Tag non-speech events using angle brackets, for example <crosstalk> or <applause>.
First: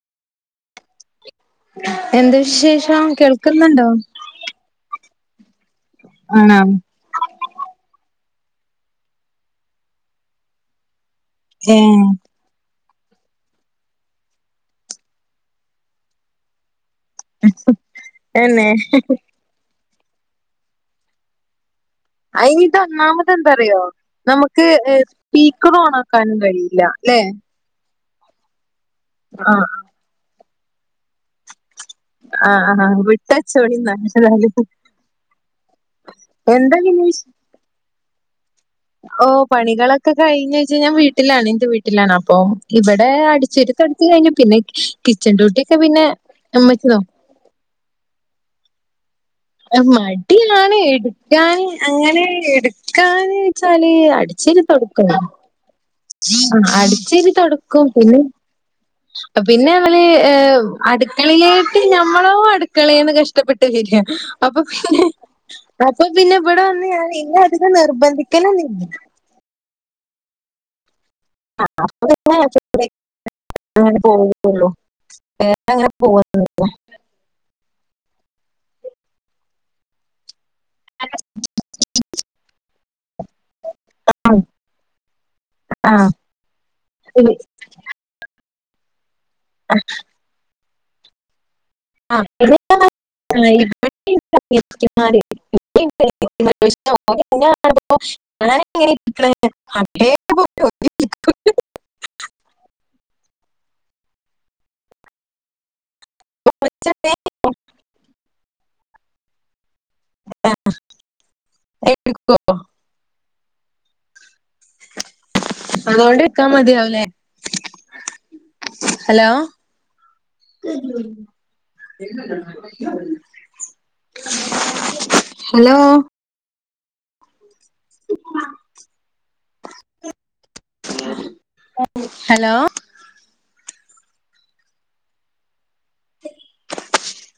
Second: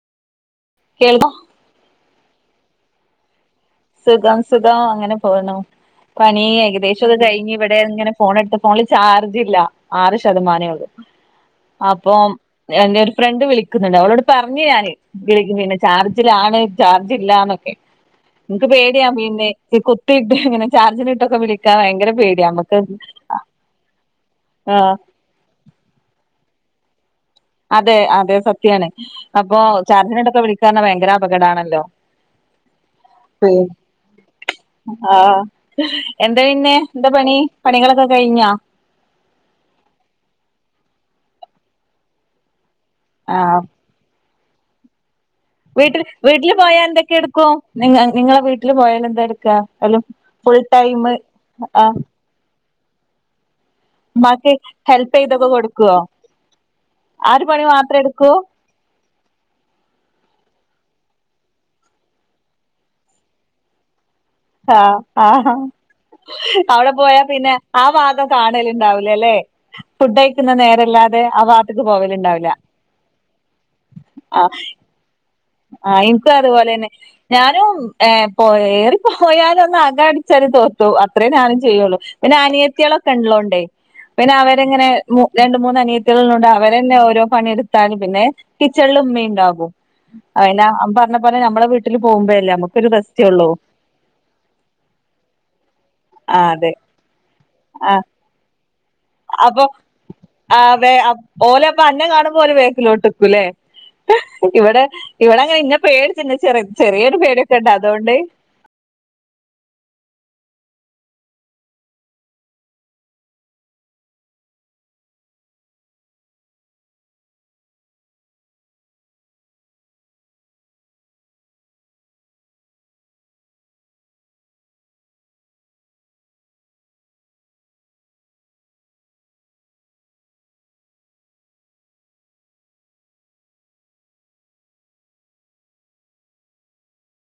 കേൾക്കോ എന്ത് വിശേഷം കേൾക്ക സുഖം സുഖം അങ്ങനെ പോണു പണി ആണോ ഏകദേശം ഒക്കെ കഴിഞ്ഞഞ് ഇവിടെ ഇങ്ങനെ ഫോണ എടുത്ത ഫോണില് ചാർജ്ല്ല ആറ് ശതമാനേ ഉള്ളൂ ഏ അപ്പൊ എറെ ഒരു ഫ്രണ്ട് വിളിക്കുന്നുണ്ട് അവളോട് പറഞ്ഞഞ് ഞാാന് വിളിക്ക പിന്നെ ചാർജിലാണ് ചാർജ് ഇല്ലാന്നൊക്കെ നിങ്ങക്ക് തന്നെ പേടിയ പിന്നെ കൊത്തിയിട്ട് അങ്ങനെ ചാർജിന ഇട്ടൊക്കെ വിളിക്ക അതിന്റെ ഒന്നാമത് എന്താ പറയോ നമുക്ക് ആഹ് സ്പീക്കർ ഓൺ ആക്കാനും കഴിയും ഇല്ല അല്ലെ അതെ അതെ സത്യാണ് അപ്പോൊ ആഹ് ചാർജനോടൊക്കെ വിളിക്കാ ഭയങ്കര അപകടമാണല്ലോ ആഹ് ആ വിട്ടട്ട സോടി ന ആഹ എന്താ പിന്നെ എന്താ പണി പണികളൊക്കെ കഴിഞ്ഞാ ഓ പണികളൊക്കെ കഴിഞ്ഞച്ചാ ഞാൻ വീട്ടിലാണ് എന്റെ വീട്ടിലാണ് അപ്പൊ ഇവിടെ ആഹ് അടിച്ചിരിത്ത് എടുത്ത് കഴിഞ്ഞു പിന്നെ കിച്ചൺ ഡ്യൂട്ടിയ ഒക്കെ പിന്നെ അമ്മച്ചന്നോ നി നിങ്ങളെ വീട്ടിൽ പോയാല എന്തായാലും മടിയാണ് എടുക്കാൻ ആ അങ്ങനെ എടുക്കാൻ വെച്ചാല് അ ഉമ്മാക്ക് ഹെൽപ് ചെയ്തക്ക കൊടുക്കുവോ ആ് അടിച്ചരി ആ ഒരു പണി തുടക്കും മാത്രം പിന്നെ എടുക്കൂ പിന്നെ അവര് അടുക്കളയിലായിട്ട് ഞമ്മളോ അടുക്കളയന്ന് കഷ്ടപ്പെട്ടു ശരി <inaudible> ആഹ് ആ ഇവിടെ വന്ന് അവിടെ ഞാൻ പോയാ ഇന്നെ പിന്നെ അധികം ആ വാദം നിർബന്ധിക്കലൊന്നുല്ല. കാണലുണ്ടാവൂല അല്ലേ ഫുഡ് കഴിക്കുന്ന നേരെല്ലാത അെ ആ ഭാത്തക്ക് പോവല ഇണ്ടാവൂലാ ആ <unintelligible> ആ ഇനിക്ക് അതുപോലെ തന്നെ ഞാനും ഏ പോയറി പോയാലും ഒന്ന് അക അടിച്ച രി തോത്തും അത്രേ ഞാനും ചെയ്യുള്ളൂ പിന്നെ അനിയത്തികളൊക്കെ ഉള്ളോണ്ടേ പിന്നെ അവരെങ്ങനെ രണ്ട മൂന്ന് ആഹ് ആഹ് അനിയത്തിുകളുണ്ട് അവരന്നെ ഓരോ പിന്നെ പണിയെടുത്താലും പിന്നെ കിച്ചൺല് മ്മീ ഉണ്ടാകും അന പറഞ്ഞ പോലെ നമ്മളെ വീട്ടില് പോകുമ്പോല്ലേ നമുക്കൊ ഒരു റസ്റ്റൂള്ളൂ ആഹ് അതെ ആഹ് <unintelligible> അപ്പൊ ആ ഓലെ അപ്പൊ അന്നം കാണുമ്പോലെ വേക്കിലോട്ട് <unintelligible> ല്ലെ ഇവിടെ ഇവിടെങ്ങനെ ഇന്ന പേ പിന്നെ ചെറ ചെറിയൊരു പേടയൊക്കെണ്ട് അതോണ്ട് ആ <unintelligible> അതുകൊണ്ട് ക്കാൻ മതിയാവുലേ ഹലോ <unintelligible> ഹലോ ഹലോ